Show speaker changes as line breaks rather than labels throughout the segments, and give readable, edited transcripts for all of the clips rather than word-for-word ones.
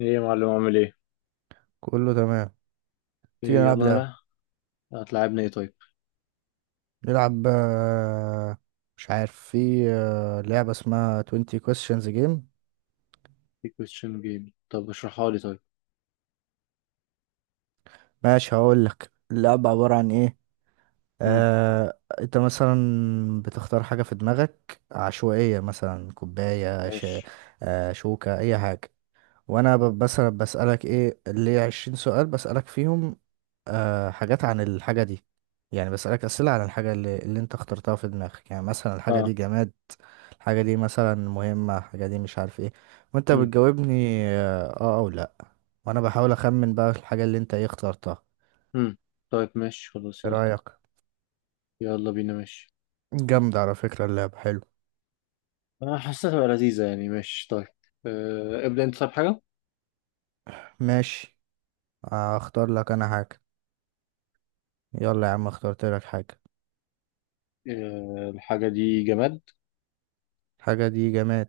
ايه يا معلم، عامل ايه؟
كله تمام. تيجي
ايه
نلعب
يلا
لعبة.
انا بقى هتلعبنا ايه طيب؟
نلعب، آه، مش عارف في آه، لعبة اسمها 20 questions game.
في كويستشن جيم، طب اشرحها لي طيب.
ماشي، هقول لك اللعبة عبارة عن ايه.
امم
انت مثلا بتختار حاجة في دماغك عشوائية، مثلا كوباية،
ماشي.
شوكة، اي حاجة. وانا مثلا بسألك ايه اللي 20 سؤال بسألك فيهم، حاجات عن الحاجة دي. يعني بسألك أسئلة عن الحاجة اللي أنت اخترتها في دماغك. يعني مثلا الحاجة دي
اه.
جماد، الحاجة دي مثلا مهمة، الحاجة دي مش عارف ايه. وأنت
امم
بتجاوبني آه, آه أو لأ. وأنا بحاول أخمن بقى الحاجة اللي أنت اخترتها.
امم طيب، ماشي، خلاص،
ايه
يلا.
رأيك؟
يلا بينا، ماشي.
جامدة على فكرة اللعبة، حلو.
انا حاسسها تبقى لذيذة يعني، ماشي طيب. ابدأ انت، طب حاجة.
ماشي، اختار لك أنا حاجة. يلا يا عم، اخترت لك حاجة.
الحاجة دي جماد؟
الحاجة دي جماد،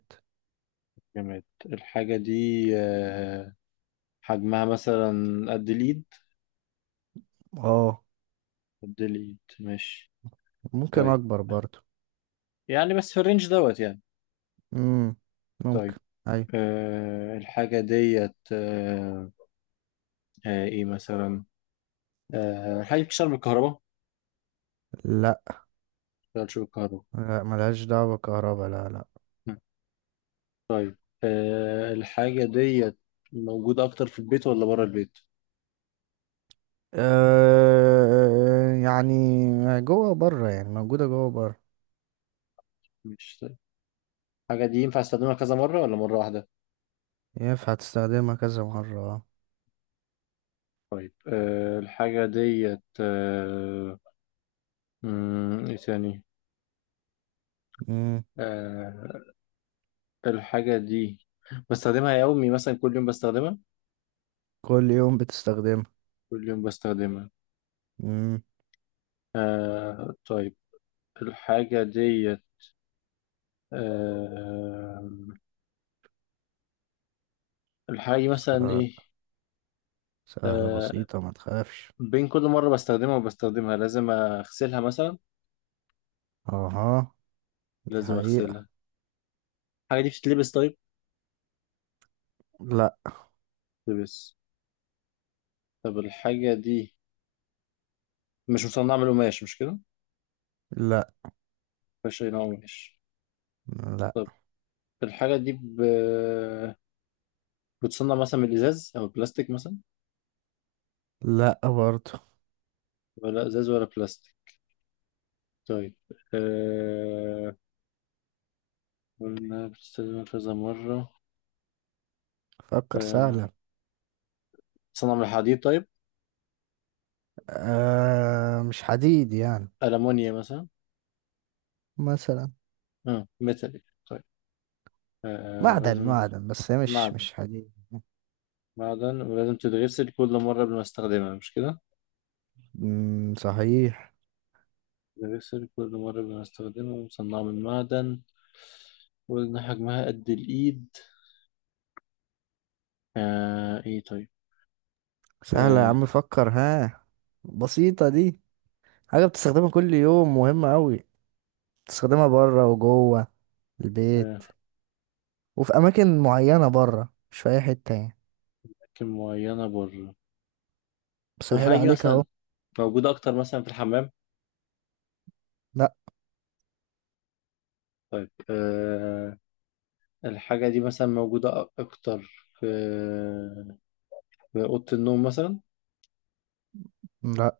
جماد الحاجة دي. أه حجمها مثلا؟ قد الإيد؟
اه.
قد الإيد، ماشي.
ممكن
طيب،
أكبر برضو.
يعني بس في الرينج دوت يعني.
مم. ممكن.
طيب.
أي.
الحاجة ديت ايه مثلا؟ الحاجة بتشتغل بالكهرباء؟ ما
لا،
بتشتغلش بالكهرباء.
لا ملهاش دعوة بالكهرباء، لا لا.
مم. طيب. الحاجة ديت موجودة أكتر في البيت ولا بره البيت؟
أه يعني جوه بره، يعني موجودة جوه بره.
مش. طيب. الحاجة دي ينفع استخدمها كذا مرة ولا مرة واحدة؟
ينفع تستخدمها كذا مرة، اه.
الحاجة ديت إيه تاني؟
مم.
آه، الحاجة دي بستخدمها يومي، مثلا كل يوم بستخدمها؟
كل يوم بتستخدمها.
كل يوم بستخدمها.
مم.
طيب الحاجة ديت آه، الحاجة دي مثلا
سهل،
إيه؟
سهلة
آه،
بسيطة، ما تخافش.
بين كل مرة بستخدمها وبستخدمها لازم أغسلها مثلا؟
اها، دي
لازم أغسلها.
حقيقة.
الحاجة دي بتتلبس؟ طيب.
لا.
بتتلبس؟ طب الحاجة دي مش مصنعة من القماش، مش كده؟
لا.
مفيهاش أي نوع قماش؟
لا.
طب الحاجة دي بتصنع مثلا من الإزاز أو البلاستيك مثلا؟
لا برضه.
ولا إزاز ولا بلاستيك؟ طيب. أه... قلنا بتستخدمها كذا مرة.
فكر،
أه...
سهلة.
بتصنع من الحديد؟ طيب.
أه مش حديد يعني.
ألمونيا مثلا؟
مثلا.
ميتاليك؟ طيب.
معدن
أه...
معدن، بس هي مش
معدن.
مش حديد.
معدن ولازم تتغسل كل مرة قبل ما استخدمها، مش كده؟
مم. صحيح.
تتغسل كل مرة قبل ما استخدمها ومصنعة من معدن. وقلنا حجمها قد الإيد. إيه طيب؟
سهلة يا
آه
عم، فكر ها. بسيطة دي. حاجة بتستخدمها كل يوم، مهمة أوي. بتستخدمها بره وجوه البيت،
آه
وفي أماكن معينة بره، مش في أي حتة يعني.
أماكن معينة بره. طب
بسهل
الحاجة دي
عليك
مثلا
أهو.
موجودة أكتر مثلا في الحمام؟
لأ.
طيب. الحاجة دي مثلا موجودة أكتر في أوضة النوم مثلا؟
لأ.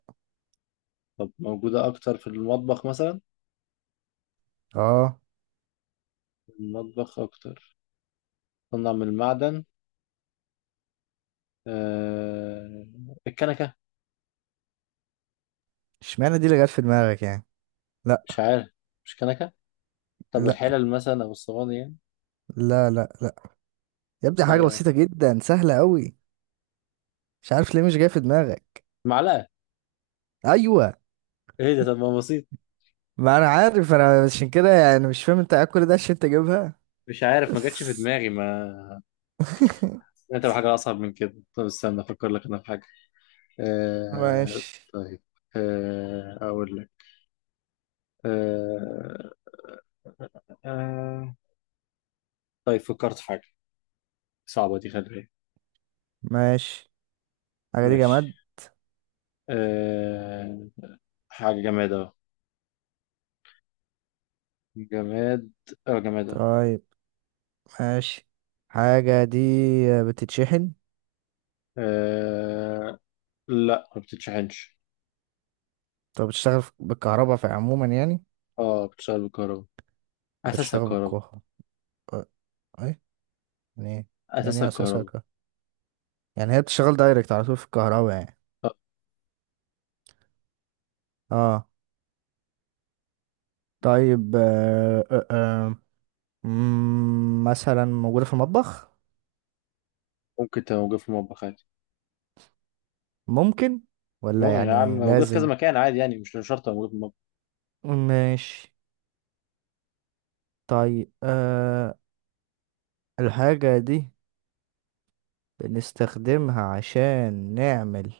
طب موجودة أكتر في المطبخ مثلا؟
اه.
المطبخ أكتر. تصنع من المعدن. آه الكنكة؟
اشمعنى دي اللي جت في دماغك يعني.
مش
لأ.
عارف. مش كنكه. طب
لأ.
الحلل مثلا او الصواني يعني؟
لا لا لأ. يا ابني حاجة
آه،
بسيطة جدا، سهلة أوي. مش عارف ليه مش جاية في دماغك.
معلقه؟
أيوة.
ايه ده؟ طب ما بسيط!
ما أنا عارف، أنا عشان كده يعني مش فاهم أنت قاعد كل ده عشان تجيبها.
مش عارف، ما جاتش في دماغي. ما انت بحاجه اصعب من كده. طب استنى افكر لك انا في حاجه. آه...
ماشي.
طيب. اقول لك. آه... آه... طيب، فكرت في حاجه. صعبه دي، خلي بالك.
ماشي. حاجة دي جماد.
ماشي. آه... حاجه جماد اهو. جماد. اه جماد اهو.
طيب، ماشي. حاجة دي بتتشحن.
آه... لا، ما بتتشحنش.
طب بتشتغل بالكهرباء في عموما يعني.
اه، بتشتغل بالكهرباء. اساسها
بتشتغل
كهرباء.
بالكهرباء، اه. ايه يعني؟ ايه يعني
اساسها
ايه اساسها
كهرباء.
كهرباء؟ يعني هي بتشتغل دايركت على طول في الكهرباء يعني. اه. طيب، مثلا موجودة في المطبخ.
ممكن تبقى موجود في المطبخ عادي.
ممكن. ولا
مو يعني
يعني
موجود في كذا
لازم.
مكان عادي يعني، مش شرط تبقى موجود في المطبخ.
ماشي. طيب، الحاجة دي بنستخدمها عشان نعمل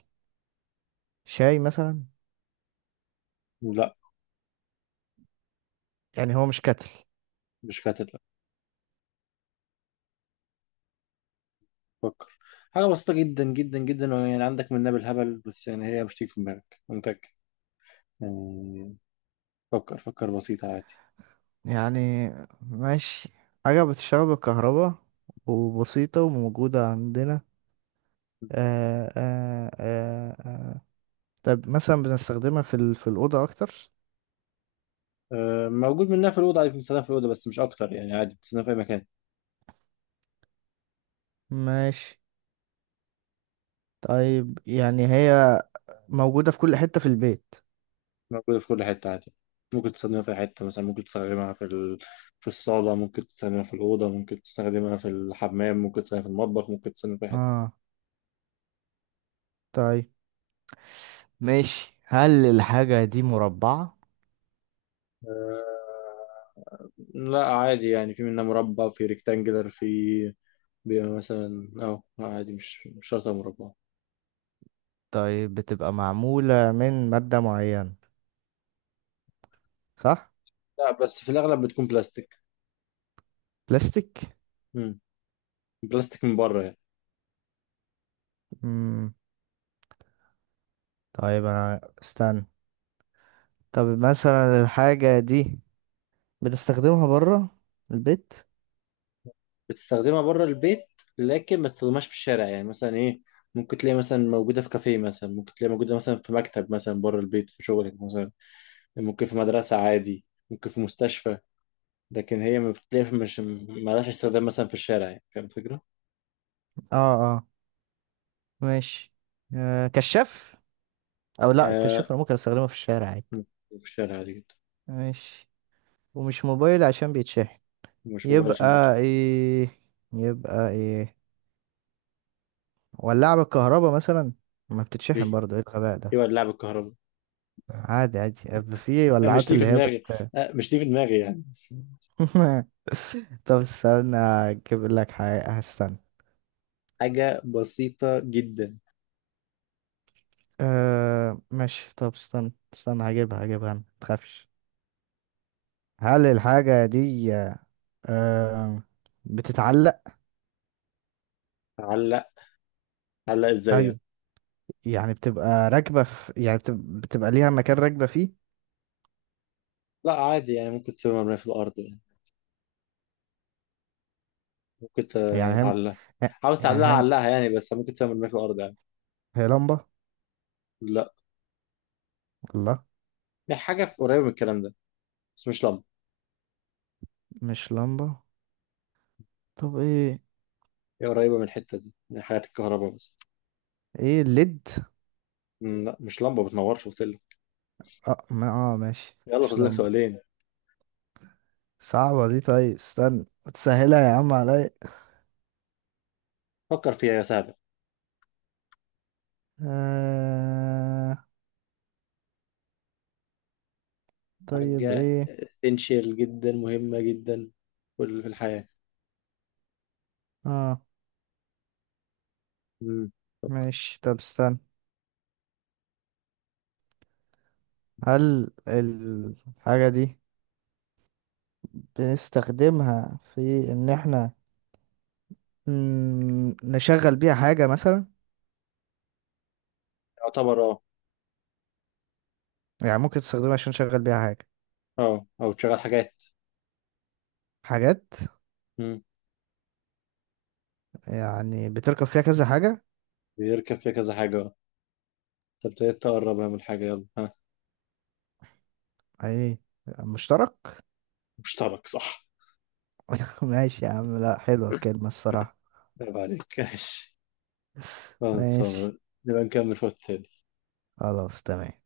شاي مثلا.
لا،
يعني هو مش كتل
مش كاتب، لا. فكر. حاجة بسيطة جدا جدا جدا، يعني عندك منها بالهبل، بس يعني هي مش تيجي في دماغك، أنا متأكد. يعني. فكر فكر، بسيطة عادي.
يعني. ماشي. حاجة بتشتغل بالكهرباء وبسيطة وموجودة عندنا. آه آه آه آه. طب مثلا بنستخدمها في الأوضة أكتر.
موجود منها في الأوضة عادي، بتستخدم في الأوضة بس مش أكتر يعني، عادي بتستخدم في أي مكان.
ماشي. طيب يعني هي موجودة في كل حتة في البيت.
موجودة في كل حتة، عادي. ممكن تستخدمها في أي حتة، مثلا ممكن تستخدمها في في الصالة، ممكن تستخدمها في الأوضة، ممكن تستخدمها في الحمام، ممكن تستخدمها في المطبخ، ممكن تستخدمها في أي حتة.
اه. طيب. ماشي، هل الحاجة دي مربعة؟
أه، لا، عادي يعني، في منها مربع وفي ريكتانجلر. بيبقى مثلا، عادي، مش شرط مربع.
طيب، بتبقى معمولة من مادة معينة، صح؟
لا، بس في الاغلب بتكون بلاستيك.
بلاستيك؟
امم. بلاستيك من بره يعني.
مم. طيب، أنا استنى. طب مثلا الحاجة دي بنستخدمها بره البيت.
بتستخدمها بره البيت، لكن ما تستخدمهاش في الشارع يعني، مثلا ايه، ممكن تلاقي مثلا موجوده في كافيه، مثلا ممكن تلاقي موجوده مثلا في مكتب، مثلا بره البيت في شغلك مثلا. ممكن في مدرسه عادي. ممكن في مستشفى. لكن هي ما بتلاقي مش مالهاش استخدام مثلا في الشارع، يعني فاهم الفكره؟
اه، اه. ماشي، كشاف. او لا،
آه
كشاف انا ممكن استخدمه في الشارع عادي.
مم. في الشارع عادي جدا.
ماشي. ومش موبايل عشان بيتشحن.
مش موبايل عشان
يبقى ايه؟ يبقى ايه؟ ولاعة بالكهرباء مثلا؟ ما بتتشحن برضه، ايه الغباء ده.
ايوه، اللعب الكهربي.
عادي، عادي، يبقى في
أنا مش
ولاعات
دي
اللي
في
هي
دماغي. مش دي في دماغي يعني بس.
طب استنى، اجيب لك حاجة، هستنى.
حاجة بسيطة جدا.
أه ماشي. طب استنى هجيبها ما تخافش. هل الحاجة دي آه بتتعلق؟
تعلق؟ تعلق ازاي
ايوه.
يعني؟
يعني بتبقى راكبه في، يعني بتبقى ليها مكان راكبه فيه.
لا، عادي يعني، ممكن تسيب مرمية في الأرض يعني. ممكن
يعني هم.
تعلقها. عاوز تعلقها
يعني هم.
علقها يعني، بس ممكن تسيب مرمية في الأرض يعني.
هي لمبه.
لا،
الله.
هي حاجة قريبة من الكلام ده، بس مش لمبة.
مش لمبه. طب ايه؟
هي قريبة من الحتة دي، من حاجات الكهرباء مثلا.
ايه الليد؟
لا، مش لمبة بتنورش، قلت لك.
اه، ما اه، ماشي،
يلا،
مش
فاضل لك
لمبه.
سؤالين.
صعبه دي، طيب استنى. تسهلها يا عم عليا.
فكر فيها يا سهلة.
آه طيب
حاجة
ايه.
essential جدا، مهمة جدا. في الحياة.
اه
مم.
ماشي، طب استنى. هل الحاجه دي بنستخدمها في ان احنا نشغل بيها حاجة مثلا.
يعتبر، اه.
يعني ممكن تستخدمها عشان نشغل بيها حاجة.
اه، او تشغل حاجات.
حاجات.
مم.
يعني بتركب فيها كذا حاجة.
بيركب فيها كذا حاجة، اه. انت ابتديت تقربها من الحاجة، يلا ها.
ايه، مشترك.
مشترك، صح.
ماشي يا عم، لا حلوة الكلمة الصراحة.
عيب عليك. ماشي.
ماشي.
خلصانة. نبقى نكمل في وقت تاني.
خلاص تمام.